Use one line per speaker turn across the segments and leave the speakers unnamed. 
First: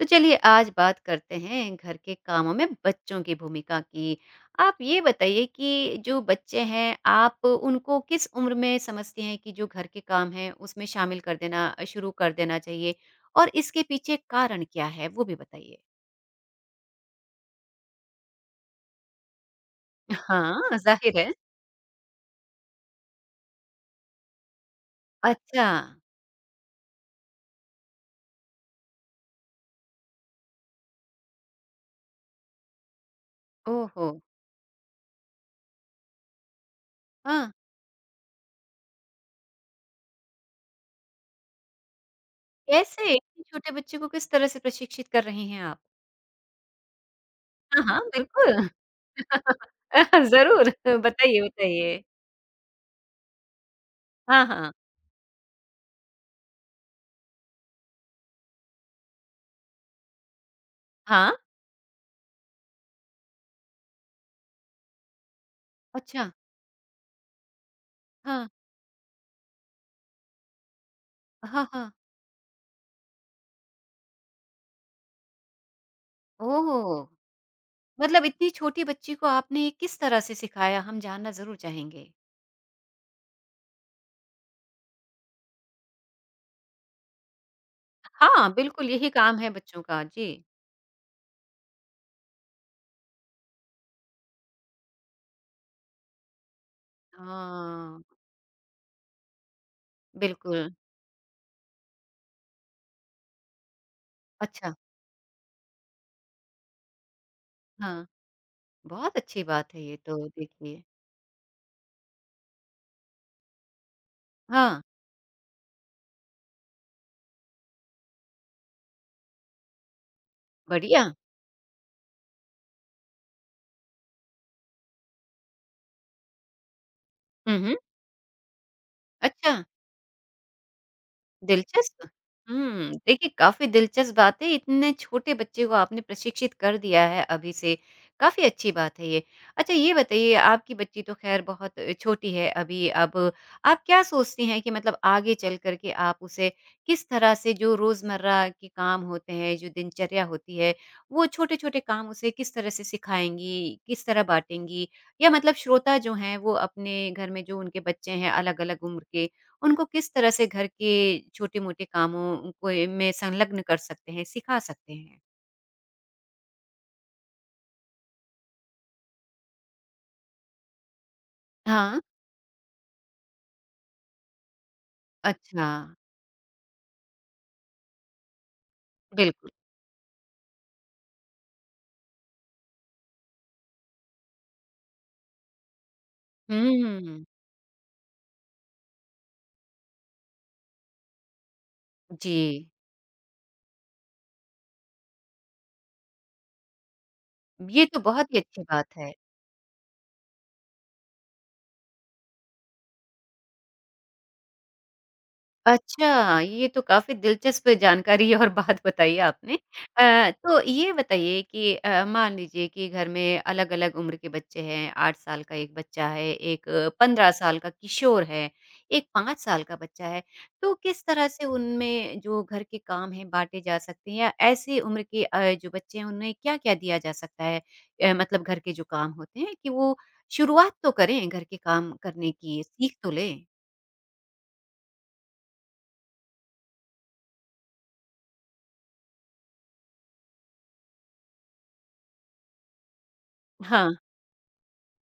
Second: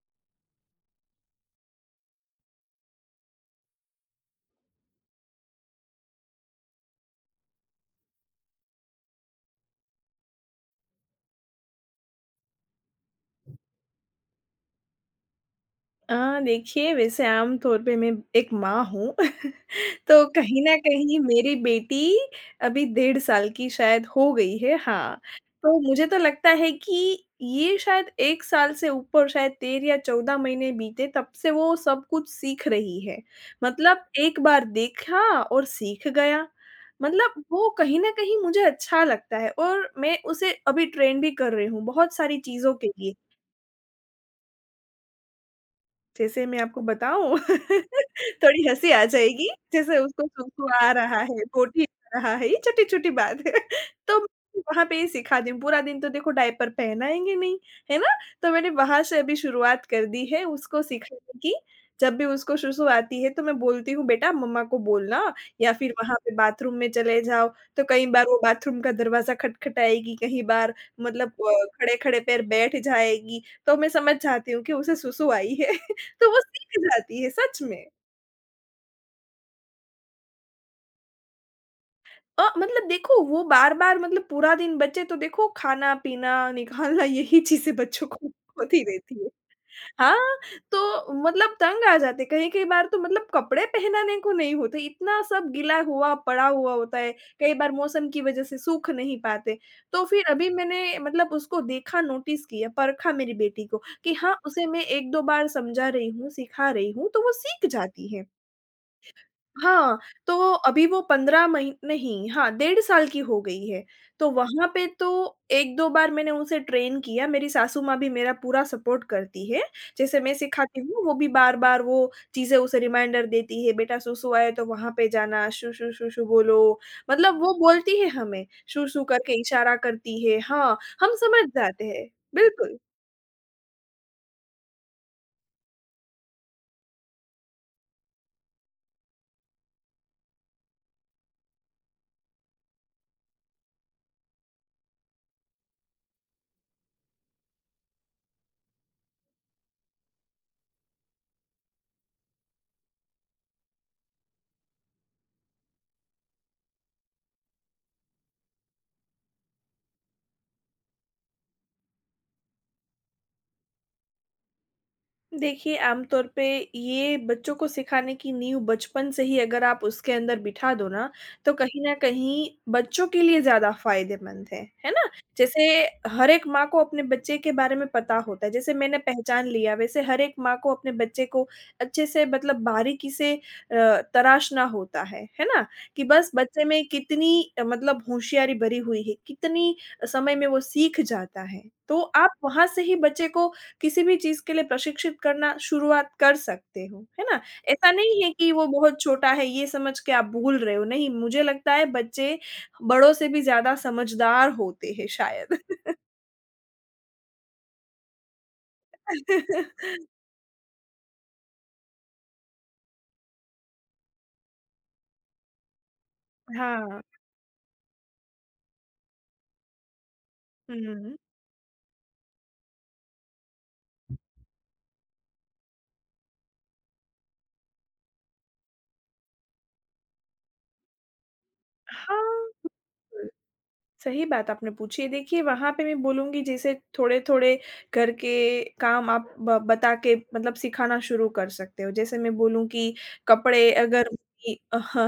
तो चलिए आज बात करते हैं घर के कामों में बच्चों की भूमिका की। आप ये बताइए कि जो बच्चे हैं आप उनको किस उम्र में समझती हैं कि जो घर के काम हैं उसमें शामिल कर देना शुरू कर देना चाहिए? और इसके पीछे कारण क्या है? वो भी बताइए।
अ, देखिए वैसे आम तौर पे मैं एक माँ हूँ। तो कहीं न
हाँ, ज़ाहिर
कहीं
है।
मेरी बेटी अभी 1.5 साल की शायद हो गई है, हाँ।
अच्छा।
तो मुझे तो लगता है कि ये शायद 1 साल से ऊपर शायद 13 या 14 महीने बीते तब से वो सब कुछ सीख रही है। मतलब
ओहो!
एक बार देखा और सीख गया। मतलब
हाँ,
वो कहीं न कहीं मुझे अच्छा लगता है और मैं उसे अभी ट्रेन भी कर रही हूँ बहुत सारी चीज़ों के
कैसे?
लिए।
इतने छोटे बच्चे को किस तरह से प्रशिक्षित कर रही हैं आप?
जैसे मैं आपको बताऊँ?
हाँ, हाँ,
थोड़ी
बिल्कुल।
हँसी आ जाएगी, जैसे उसको
ज़रूर
सुसुआ रहा है,
बताइए,
गोटी
बताइए।
रहा है, ये छोटी-छोटी बात है। तो
हाँ, हाँ।
वहाँ पे ही सिखा दी, पूरा दिन तो देखो डायपर पहनाएँगे नहीं, है ना? तो मैंने वहाँ से अभी शुरुआत कर दी है उसको
हाँ?
सिखाने की। जब भी उसको सुसु आती है तो मैं बोलती हूँ, "बेटा मम्मा को बोलना या फिर वहाँ
अच्छा।
पे बाथरूम में चले जाओ।" तो कई बार वो
हाँ।
बाथरूम का दरवाज़ा खटखटाएगी, कहीं बार मतलब
हाँ, हाँ।
खड़े-खड़े पैर बैठ जाएगी, तो मैं समझ जाती हूँ कि उसे सुसु आई है। तो वो
ओह!
सीख जाती है सच में।
मतलब इतनी छोटी बच्ची को आपने किस तरह से सिखाया? हम जानना ज़रूर चाहेंगे।
मतलब देखो वो बार-बार मतलब पूरा दिन बच्चे तो देखो खाना-पीना, निकालना यही चीज़ें बच्चों को
हाँ,
होती
बिल्कुल यही
रहती है।
काम है बच्चों का। जी।
हाँ, तो मतलब तंग आ जाते हैं। कई-कई बार तो मतलब कपड़े पहनाने को नहीं होते, इतना सब गीला हुआ, पड़ा हुआ होता है। कई बार
हाँ,
मौसम की वजह से सूख नहीं पाते। तो फिर अभी
बिल्कुल।
मैंने मतलब उसको देखा, नोटिस किया, परखा मेरी बेटी को कि हाँ, उसे
अच्छा,
मैं 1-2 बार समझा रही हूँ, सिखा रही हूँ, तो वो सीख
हाँ,
जाती है।
बहुत अच्छी बात है ये
हाँ,
तो
तो
देखिए।
अभी वो 15 मही नहीं हाँ, 1.5 साल की हो गई है। तो वहाँ
हाँ,
पे तो 1-2 बार मैंने उसे ट्रेन किया, मेरी सासू माँ भी मेरा पूरा सपोर्ट करती है। जैसे मैं सिखाती हूँ,
बढ़िया।
वो भी बार-बार वो चीज़ें उसे रिमाइंडर देती है, "बेटा सुसु आए तो वहाँ पे जाना, शुशु शुशु बोलो।" मतलब वो
हुँ, हुँ।
बोलती है हमें, शुशु करके
अच्छा।
इशारा करती है। हाँ, हम समझ जाते हैं।
दिलचस्प।
बिल्कुल।
हुँ, देखिए काफ़ी दिलचस्प बात है, इतने छोटे बच्चे को आपने प्रशिक्षित कर दिया है अभी से, काफ़ी अच्छी बात है ये। अच्छा ये बताइए आपकी बच्ची तो ख़ैर बहुत छोटी है अभी, अब आप क्या सोचती हैं कि मतलब आगे चल कर के आप उसे किस तरह से जो रोज़मर्रा के काम होते हैं, जो दिनचर्या होती है, वो छोटे-छोटे काम उसे किस तरह से सिखाएँगी, किस तरह बाँटेंगी? या मतलब श्रोता जो हैं वो अपने घर में जो उनके बच्चे हैं अलग-अलग उम्र के, उनको किस तरह से घर के छोटे-मोटे कामों कोई में संलग्न कर सकते हैं, सिखा सकते हैं?
देखिए, आमतौर पे ये बच्चों को सिखाने की नींव बचपन से ही अगर आप उसके अंदर बिठा दो ना, तो कहीं न
हाँ।
कहीं बच्चों के लिए ज़्यादा फ़ायदेमंद है ना? जैसे
अच्छा,
हर एक माँ को अपने बच्चे के बारे में पता होता है, जैसे मैंने पहचान
बिल्कुल।
लिया वैसे हर एक माँ को अपने बच्चे को अच्छे से मतलब बारीकी से तराशना होता है ना? कि बस बच्चे में
हुँ,
कितनी मतलब होशियारी भरी हुई है, कितनी समय में वो सीख जाता है। तो आप वहाँ
जी,
से ही बच्चे को किसी भी चीज़ के लिए प्रशिक्षित करना शुरुआत कर सकते हो, है ना?
ये
ऐसा
तो
नहीं है
बहुत ही
कि
अच्छी
वो
बात
बहुत
है।
छोटा है, ये समझ के आप भूल रहे हो, नहीं मुझे लगता है बच्चे बड़ों से भी ज़्यादा समझदार होते हैं शायद।
अच्छा, ये तो काफ़ी दिलचस्प जानकारी और बात बताई आपने। तो ये बताइए कि मान लीजिए कि घर में अलग-अलग उम्र के बच्चे हैं, 8 साल का एक बच्चा है, एक
हाँ।
15 साल का किशोर है, एक 5 साल का बच्चा है, तो
हुँ, हुँ,
किस
हुँ।
तरह से उनमें जो घर के काम हैं बाँटे जा सकते हैं या ऐसी उम्र के जो बच्चे हैं उन्हें क्या-क्या दिया जा सकता है? मतलब घर के जो काम होते हैं कि वो शुरुआत तो करें घर के काम करने
हाँ।
की, सीख तो लें।
सही बात आपने पूछी है। देखिए, वहाँ पे मैं बोलूँगी जैसे थोड़े-थोड़े करके काम आप ब बता के मतलब सिखाना शुरू कर सकते हो। जैसे मैं बोलूँ कि कपड़े
हाँ।
अगर कि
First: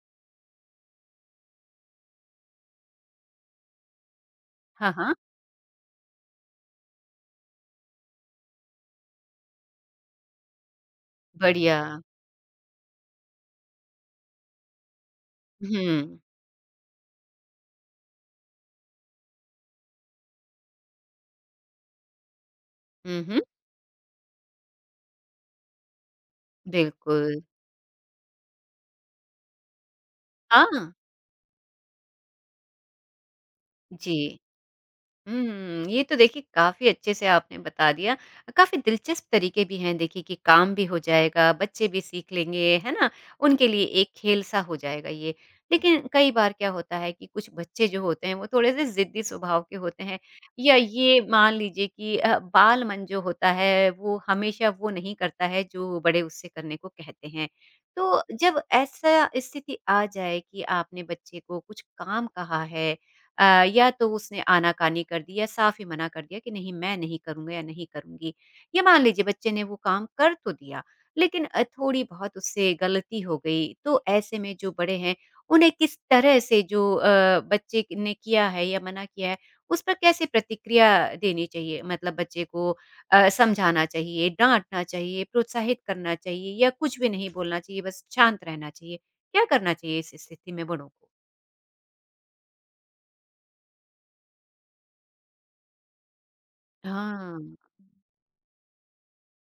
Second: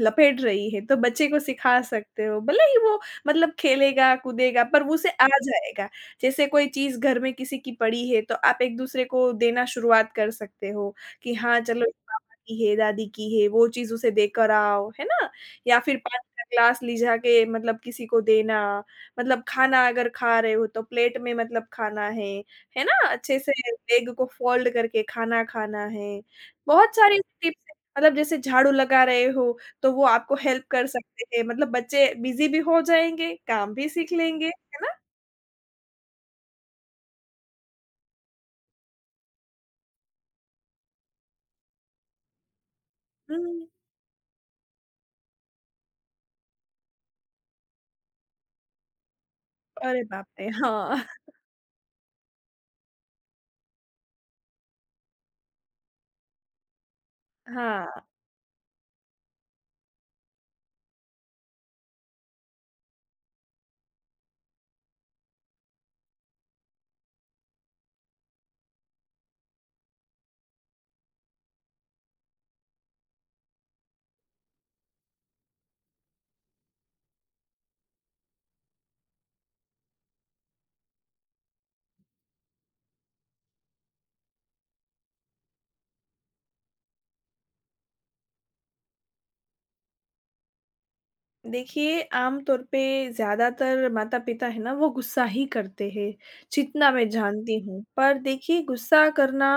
लपेट रही है तो बच्चे को सिखा सकते हो। भले ही वो मतलब खेलेगा, कूदेगा पर
हाँ,
वो उसे
हाँ।
आ जाएगा। जैसे कोई चीज़ घर में किसी की पड़ी है तो आप एक-दूसरे को देना शुरुआत कर सकते हो कि हाँ,
बढ़िया।
चलो ये पापा की है, दादी की है, वो चीज़ उसे देकर आओ, है ना? या फिर पानी
हुँ।
का ग्लास लिझा के मतलब किसी को देना, मतलब खाना अगर खा रहे हो तो प्लेट में मतलब खाना है ना?
हुँ,
अच्छे
हुँ,
से लेग को फ़ोल्ड करके खाना खाना है। बहुत सारी
बिल्कुल।
टिप्स हैं, मतलब जैसे झाड़ू लगा रहे हो, तो वो आपको हेल्प
हाँ,
कर सकते हैं, मतलब बच्चे बिज़ी भी हो जाएँगे, काम भी सीख
जी।
लेंगे, है ना?
हुँ, ये तो देखिए काफ़ी अच्छे से आपने बता दिया। काफ़ी दिलचस्प तरीके भी हैं देखिए कि काम भी हो जाएगा, बच्चे भी सीख लेंगे, है ना?
हुँ,
उनके लिए एक खेल-सा हो जाएगा ये। लेकिन कई बार क्या होता है कि कुछ बच्चे जो होते हैं वो थोड़े-से ज़िद्दी स्वभाव के
अरे
होते हैं
बाप रे!
या
हाँ,
ये मान लीजिए कि बाल-मन जो होता है वो हमेशा वो नहीं करता है जो बड़े उससे करने को कहते हैं।
हाँ।
तो जब ऐसा स्थिति आ जाए कि आपने बच्चे को कुछ काम कहा है या तो उसने आनाकानी कर दी या साफ़ ही मना कर दिया कि नहीं मैं नहीं करूँगा या नहीं करूँगी। या मान लीजिए बच्चे ने वो काम कर तो दिया, लेकिन थोड़ी बहुत उससे गलती हो गई, तो ऐसे में जो बड़े हैं उन्हें किस तरह से जो बच्चे ने किया है या मना किया है, उस पर कैसे प्रतिक्रिया देनी चाहिए? मतलब बच्चे को समझाना चाहिए, डाँटना चाहिए, प्रोत्साहित करना चाहिए या कुछ भी नहीं बोलना चाहिए, बस शांत रहना चाहिए? क्या करना चाहिए इस स्थिति में बड़ों को?
देखिए, आम तौर पे ज़्यादातर माता-पिता है ना, वो गुस्सा ही करते हैं, जितना मैं जानती
हाँ।
हूँ। पर देखिए, गुस्सा करना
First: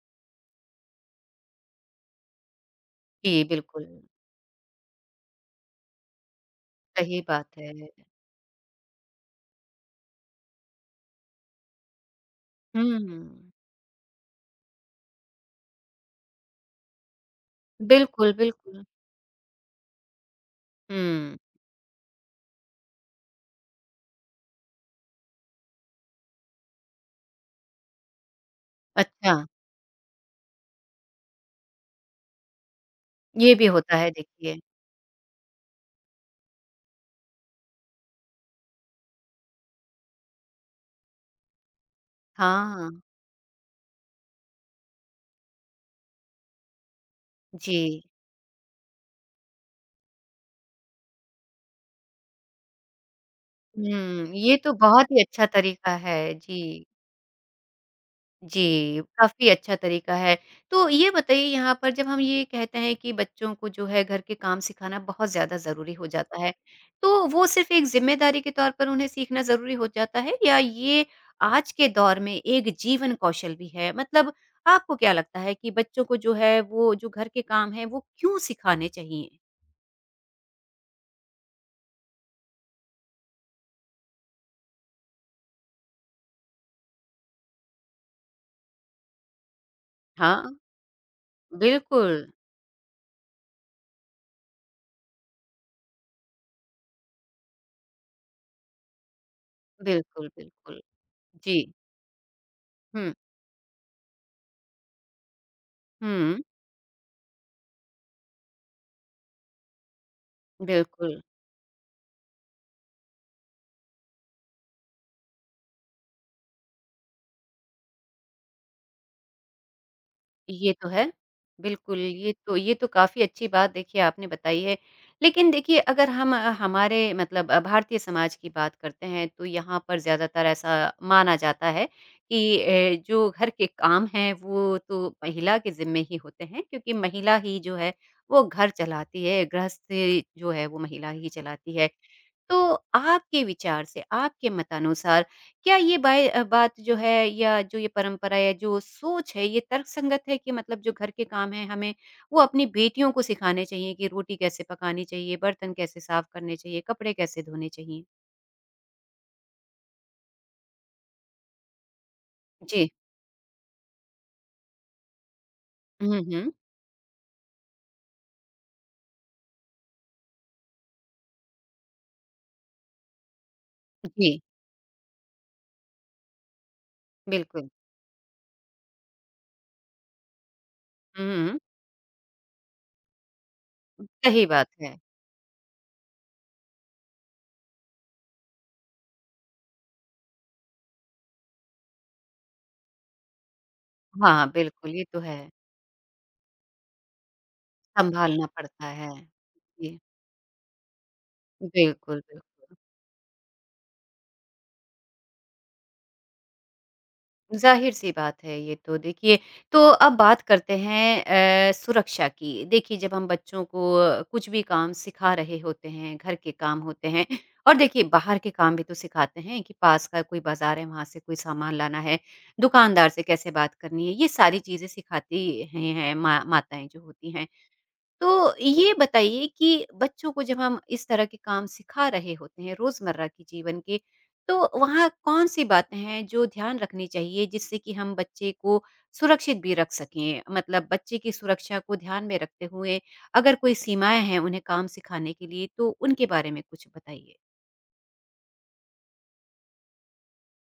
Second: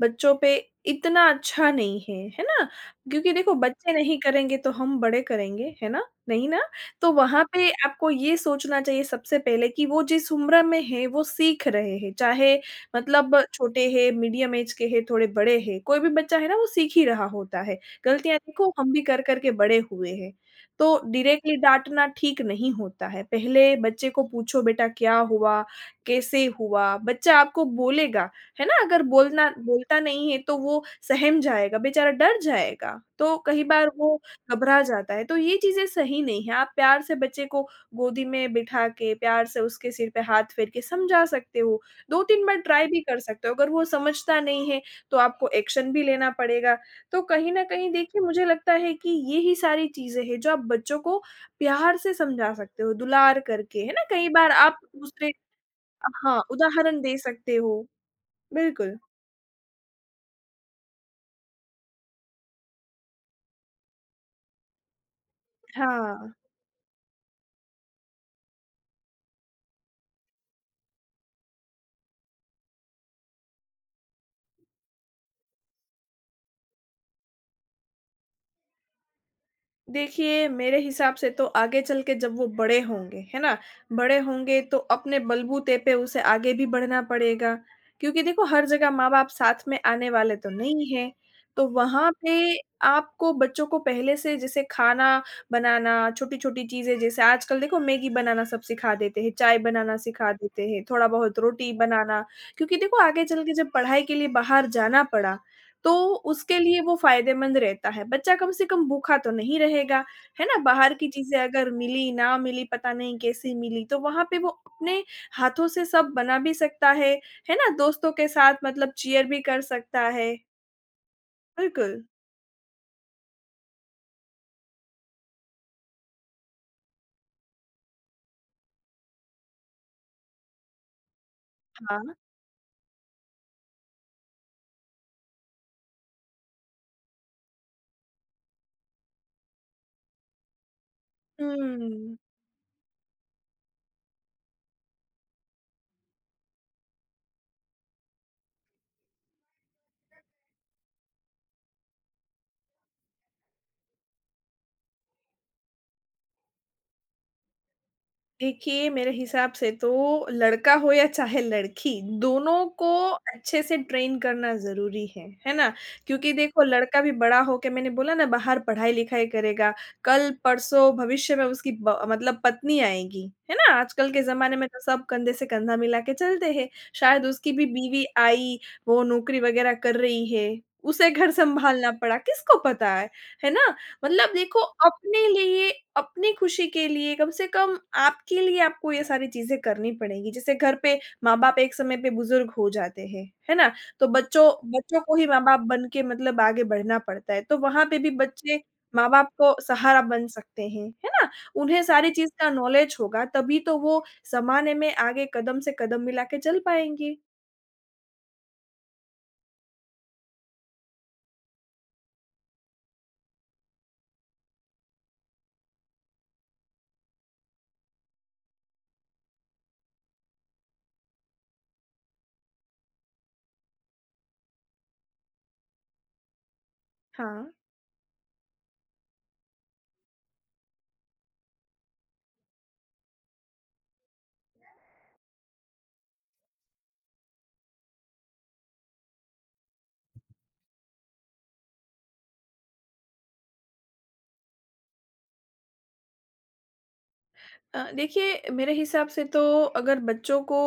बच्चों पे इतना अच्छा नहीं है, है ना? क्योंकि
जी,
देखो,
बिल्कुल।
बच्चे नहीं करेंगे, तो हम बड़े करेंगे, है ना? नहीं ना? तो
सही
वहाँ
बात
पे
है।
आपको ये सोचना चाहिए सबसे पहले कि वो जिस उम्र में हैं, वो सीख रहे हैं। चाहे
हुँ,
मतलब छोटे हैं, मीडियम ऐज के हैं, थोड़े बड़े हैं, कोई भी बच्चा है ना, वो सीख ही रहा होता है।
बिल्कुल,
गलतियाँ देखो,
बिल्कुल।
हम भी कर-कर के बड़े हुए हैं। तो
हुँ,
डायरेक्टली डाँटना ठीक नहीं होता है। पहले बच्चे को पूछो बेटा क्या हुआ? कैसे हुआ? बच्चा आपको बोलेगा, है ना? अगर
अच्छा,
बोलना बोलता नहीं है तो वो सहम जाएगा, बेचारा डर जाएगा। तो
ये
कई
भी
बार
होता है
वो
देखिए।
घबरा जाता है, तो ये चीज़ें सही नहीं है। आप प्यार से बच्चे को गोदी में बिठा के, प्यार से उसके सिर पे हाथ फेर के समझा सकते हो। 2-3 बार ट्राई
हाँ,
भी कर सकते हो। अगर वो समझता नहीं है तो आपको एक्शन भी लेना पड़ेगा। तो कहीं न
जी।
कहीं देखिए मुझे लगता है कि ये ही सारी चीज़ें हैं जो आप बच्चों को प्यार से समझा सकते हो, दुलार करके, है ना?
हुँ,
कई बार
ये तो
आप
बहुत ही
दूसरे
अच्छा तरीका है।
हाँ,
जी।
उदाहरण दे सकते हो। बिल्कुल,
जी, काफ़ी अच्छा तरीका है। तो ये बताइए यहाँ पर जब हम ये कहते हैं कि बच्चों को जो है घर के काम सिखाना बहुत ज़्यादा ज़रूरी हो
हाँ।
जाता है, तो वो सिर्फ़ एक ज़िम्मेदारी के तौर पर उन्हें सीखना ज़रूरी हो जाता है या ये आज के दौर में एक जीवन कौशल भी है? मतलब आपको क्या लगता है कि बच्चों को जो है वो जो घर के काम हैं वो क्यों सिखाने चाहिए?
देखिए, मेरे हिसाब से तो आगे चल के जब वो बड़े होंगे, है ना? बड़े होंगे तो अपने बलबूते पे उसे आगे भी बढ़ना पड़ेगा, क्योंकि देखो हर जगह माँ-बाप साथ में आने वाले
हाँ,
तो नहीं हैं। तो वहाँ
बिल्कुल।
पे आपको बच्चों को पहले से जैसे खाना बनाना, छोटी-छोटी चीज़ें जैसे आजकल देखो मैगी बनाना सब सिखा देते हैं, चाय बनाना
बिल्कुल,
सिखा देते
बिल्कुल।
हैं, थोड़ा-बहुत
जी।
रोटी बनाना। क्योंकि देखो
हुँ,
आगे चल के जब पढ़ाई के लिए बाहर जाना पड़ा तो
हुँ,
उसके लिए वो फ़ायदेमंद रहता है। बच्चा कम से कम भूखा तो नहीं रहेगा, है ना? बाहर की
बिल्कुल।
चीज़ें अगर मिली, ना मिली, पता नहीं कैसी मिली, तो वहाँ पे वो अपने हाथों से सब बना भी सकता है ना? दोस्तों के साथ मतलब चीयर भी कर सकता है।
ये तो है।
बिल्कुल।
बिल्कुल, ये तो काफ़ी अच्छी बात देखिए आपने बताई है। लेकिन देखिए अगर हम हमारे मतलब भारतीय समाज की बात करते हैं तो यहाँ पर ज़्यादातर ऐसा माना जाता है
हाँ।
कि जो घर के काम हैं वो तो महिला के ज़िम्मे ही होते हैं क्योंकि महिला ही जो है वो घर चलाती है, गृहस्थी जो है वो महिला ही चलाती है।
हुँ।
तो आपके विचार से, आपके मतानुसार क्या ये बात जो है या जो ये परंपरा या जो सोच है, ये तर्कसंगत है कि मतलब जो घर के काम हैं हमें वो अपनी बेटियों को सिखाने चाहिए कि रोटी कैसे पकानी चाहिए, बर्तन कैसे साफ करने चाहिए, कपड़े कैसे धोने चाहिए?
देखिए, मेरे हिसाब से तो लड़का हो या चाहे लड़की, दोनों को
जी।
अच्छे से ट्रेन करना ज़रूरी है ना?
हुँ,
क्योंकि
हुँ।
देखो लड़का भी बड़ा होके मैंने बोला ना बाहर पढ़ाई-लिखाई करेगा, कल-परसों भविष्य में उसकी ब मतलब पत्नी आएगी, है ना? आजकल के
जी,
ज़माने में तो सब कंधे से कंधा मिला के चलते हैं, शायद उसकी भी
बिल्कुल।
बीवी आई, वो नौकरी वग़ैरह कर रही है, उसे घर
हुँ,
सँभालना पड़ा, किसको पता है ना? मतलब
सही
देखो
बात है।
अपने लिए, अपनी खुशी के लिए कम से कम आपके लिए आपको ये सारी चीज़ें करनी पड़ेंगी। जैसे घर पे माँ-बाप एक समय पे बुज़ुर्ग हो जाते हैं, है ना? तो बच्चों
हाँ, बिल्कुल,
बच्चों
ये
को
तो
ही
है,
माँ-बाप बन के मतलब आगे बढ़ना पड़ता है। तो वहाँ पे भी
सँभालना
बच्चे
पड़ता है।
माँ-बाप को
जी,
सहारा बन सकते हैं, है ना? उन्हें सारी
बिल्कुल,
चीज़ का
बिल्कुल।
नॉलेज होगा तभी तो वो ज़माने में आगे कदम से कदम मिला के चल पाएँगे।
ज़ाहिर-सी बात है ये तो। देखिए, तो अब बात करते हैं सुरक्षा की। देखिए, जब हम बच्चों को कुछ भी काम सिखा रहे होते हैं, घर के काम होते हैं और देखिए बाहर के काम भी तो सिखाते हैं कि पास का कोई बाज़ार है, वहाँ से कोई सामान लाना है, दुकानदार से कैसे बात करनी है, ये सारी चीज़ें सिखाती हैं, माँ माताएँ जो होती
हाँ।
हैं। तो ये बताइए कि बच्चों को जब हम इस तरह के काम सिखा रहे होते हैं रोजमर्रा के जीवन के, तो वहाँ कौन-सी बातें हैं जो ध्यान रखनी चाहिए जिससे कि हम बच्चे को सुरक्षित भी रख सकें? मतलब बच्चे की सुरक्षा को ध्यान में रखते हुए अगर कोई सीमाएँ हैं उन्हें काम सिखाने के लिए तो उनके बारे में कुछ बताइए?
देखिए मेरे हिसाब से तो अगर बच्चों को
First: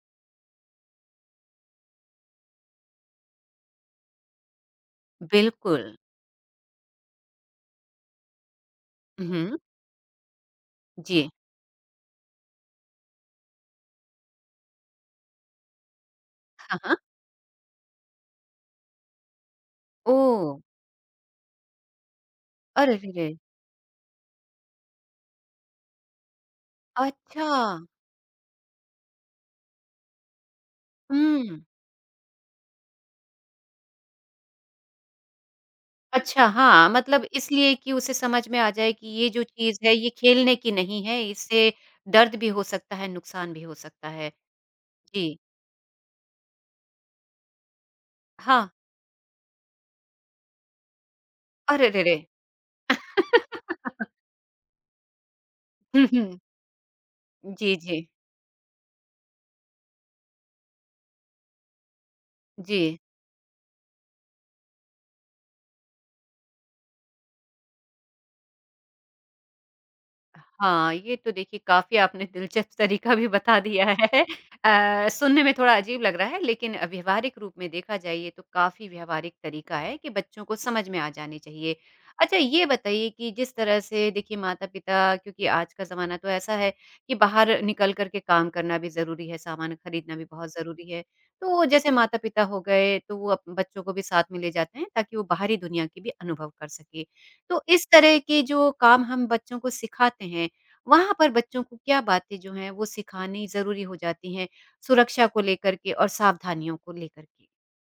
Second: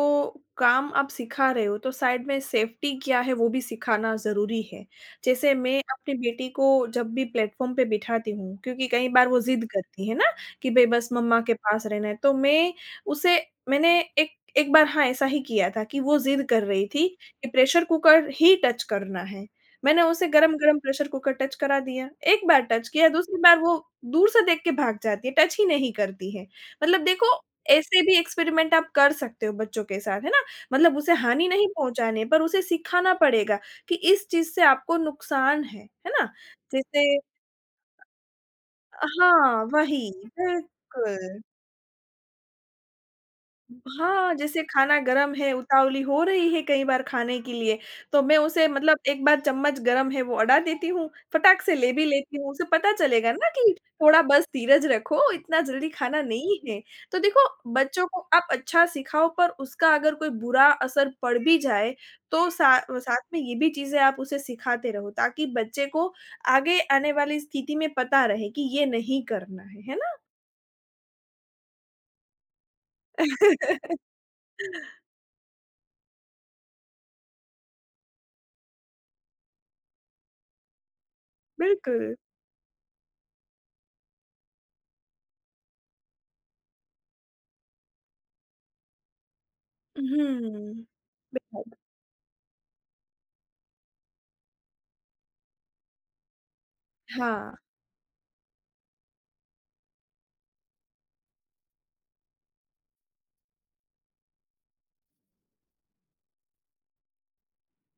काम आप सिखा रहे हो तो साइड में सेफ्टी क्या है वो भी सिखाना ज़रूरी है। जैसे मैं
बिल्कुल।
अपनी बेटी को जब भी प्लेटफ़ॉर्म पे बिठाती हूँ क्योंकि कई बार वो
हुँ,
ज़िद करती है ना कि भई बस
जी।
मम्मा के पास रहना है। तो मैं उसे मैंने एक एक बार हाँ, ऐसा ही किया था कि वो ज़िद कर
हाँ,
रही
हाँ।
थी कि प्रेशर कुकर ही टच करना है। मैंने उसे
ओह!
गरम-गरम प्रेशर कुकर टच करा दिया। एक बार टच
अरे
किया
रे रे!
दूसरी बार वो दूर से देख के भाग जाती है, टच ही नहीं करती है। मतलब देखो,
अच्छा।
ऐसे भी एक्सपेरिमेंट आप कर सकते हो बच्चों के साथ, है ना? मतलब उसे हानि
हुँ।
नहीं पहुँचानी है, पर उसे सिखाना पड़ेगा कि इस चीज़ से आपको नुकसान है ना?
अच्छा, हाँ,
जैसे
मतलब इसलिए कि उसे समझ में आ जाए कि ये जो
हाँ,
चीज़ है,
वही,
ये खेलने की नहीं है,
बिल्कुल।
इससे दर्द भी हो सकता है, नुकसान भी हो सकता है।
हाँ, जैसे खाना गरम
जी,
है, उतावली हो रही है कई बार खाने के लिए, तो मैं उसे
हाँ।
मतलब एक बार चम्मच गरम है वो अड़ा देती हूँ, फटाक से
अरे
ले
रे
भी
रे!
लेती हूँ, उसे पता चलेगा ना कि थोड़ा बस धीरज रखो, इतना जल्दी
हुँ,
खाना
हुँ।
नहीं है। तो देखो
जी, जी।
बच्चों को आप अच्छा सिखाओ पर उसका अगर कोई बुरा असर पड़ भी जाए, तो सा
जी।
साथ में ये भी चीज़ें आप उसे सिखाते रहो ताकि बच्चे को आगे आने वाली स्थिति में पता रहे कि ये नहीं करना है ना?
हाँ, ये तो देखिए काफ़ी आपने दिलचस्प तरीका भी बता दिया है। सुनने में थोड़ा अजीब लग रहा है लेकिन व्यावहारिक रूप में देखा जाए ये तो काफ़ी व्यावहारिक तरीका है कि बच्चों को समझ में आ जाने चाहिए।
बिल्कुल।
अच्छा ये बताइए कि जिस तरह से देखिए माता-पिता क्योंकि आज का ज़माना तो ऐसा है कि बाहर निकल कर के काम करना भी ज़रूरी है, सामान खरीदना भी बहुत
हुँ।
ज़रूरी है। तो
बेहद,
जैसे माता-पिता हो गए तो वो अप बच्चों को भी साथ में ले जाते हैं ताकि वो बाहरी दुनिया की भी अनुभव कर सकें।
हाँ।
तो इस तरह के जो काम हम बच्चों को सिखाते हैं, वहाँ पर बच्चों को क्या बातें जो हैं वो सिखानी ज़रूरी हो जाती हैं, सुरक्षा को लेकर के और सावधानियों को लेकर के?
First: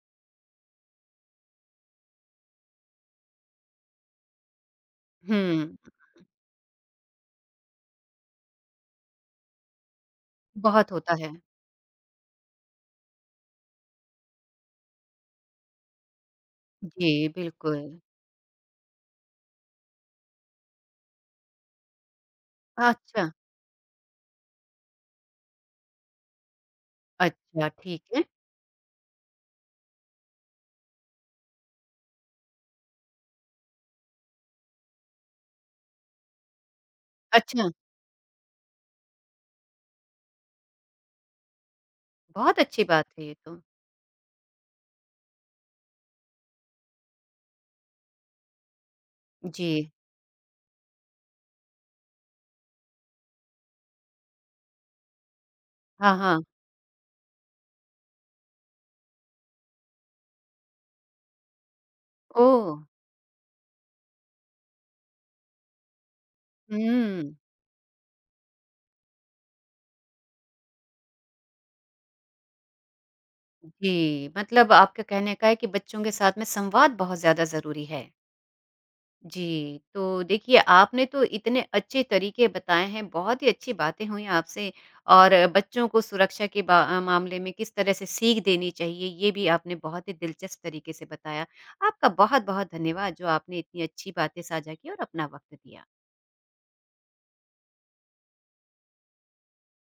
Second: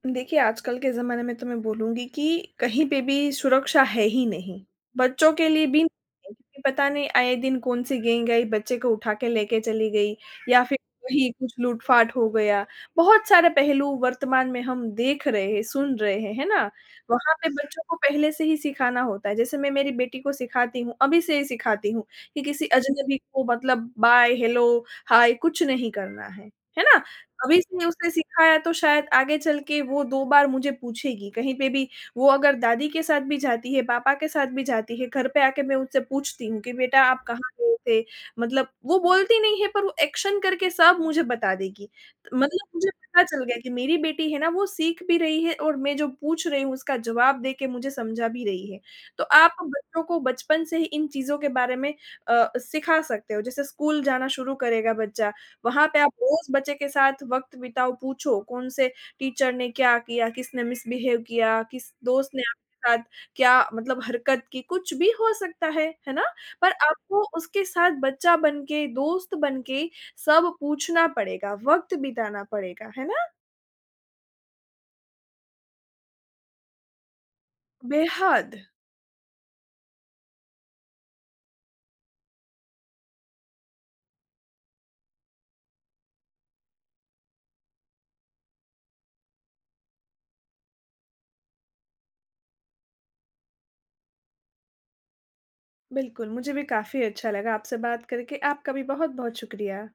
देखिए, आजकल के ज़माने में तो मैं बोलूँगी कि कहीं पे भी सुरक्षा है ही नहीं। बच्चों के लिए
हुँ,
भी नहीं है क्योंकि पता नहीं आए दिन कौन-सी गैंग आई बच्चे को उठा के लेके चली गई या फिर
बहुत होता
वही
है।
कुछ लूट-फाट हो गया। बहुत सारे पहलू वर्तमान में हम देख रहे हैं, सुन रहे हैं, है ना?
जी,
वहाँ पे
बिल्कुल।
बच्चों को पहले से ही सिखाना होता है। जैसे मैं मेरी बेटी को सिखाती हूँ, अभी से ही सिखाती हूँ कि किसी अजनबी
अच्छा,
को मतलब बाय, हेलो, हाय कुछ नहीं करना है। है ना? अभी
अच्छा
से
ठीक
उसने
है।
सीखा है तो शायद आगे चल के वो 2 बार मुझे पूछेगी, कहीं पे भी वो अगर दादी के साथ भी जाती है, पापा के साथ भी जाती है, घर पे आके मैं उनसे पूछती हूँ कि बेटा आप कहाँ
अच्छा,
गए थे? मतलब वो बोलती नहीं है पर वो एक्शन करके सब मुझे बता देगी।
बहुत
मतलब
अच्छी
मुझे
बात
पता
है ये
चल गया
तो।
कि मेरी बेटी है ना वो सीख भी रही है और मैं जो पूछ रही हूँ उसका जवाब दे के मुझे समझा भी रही है। तो आप
जी,
बच्चों को बचपन से ही इन चीज़ों के बारे में सिखा सकते हो। जैसे स्कूल जाना शुरू करेगा बच्चा वहाँ पे आप
हाँ, हाँ।
रोज़ बच्चे के साथ वक़्त बिताओ, पूछो कौन से टीचर ने क्या किया, किसने मिसबिहेव किया, किस दोस्त ने आपके
ओह!
साथ क्या मतलब हरकत की, कुछ भी हो सकता है ना? पर आपको
हुँ।
उसके साथ बच्चा बन के, दोस्त बन के सब पूछना पड़ेगा, वक़्त बिताना पड़ेगा, है ना?
जी, मतलब आपके कहने का है कि बच्चों के साथ में संवाद बहुत ज़्यादा ज़रूरी है।
बेहद,
जी, तो देखिए आपने तो इतने अच्छे तरीके बताए हैं, बहुत ही अच्छी बातें हुई आपसे और बच्चों को सुरक्षा के मामले में किस तरह से सीख देनी चाहिए, ये भी आपने बहुत ही दिलचस्प तरीके से बताया। आपका बहुत-बहुत धन्यवाद जो आपने इतनी अच्छी बातें साझा की और अपना वक़्त दिया।
बिल्कुल मुझे भी काफ़ी अच्छा लगा आपसे बात करके, आपका भी बहुत-बहुत शुक्रिया।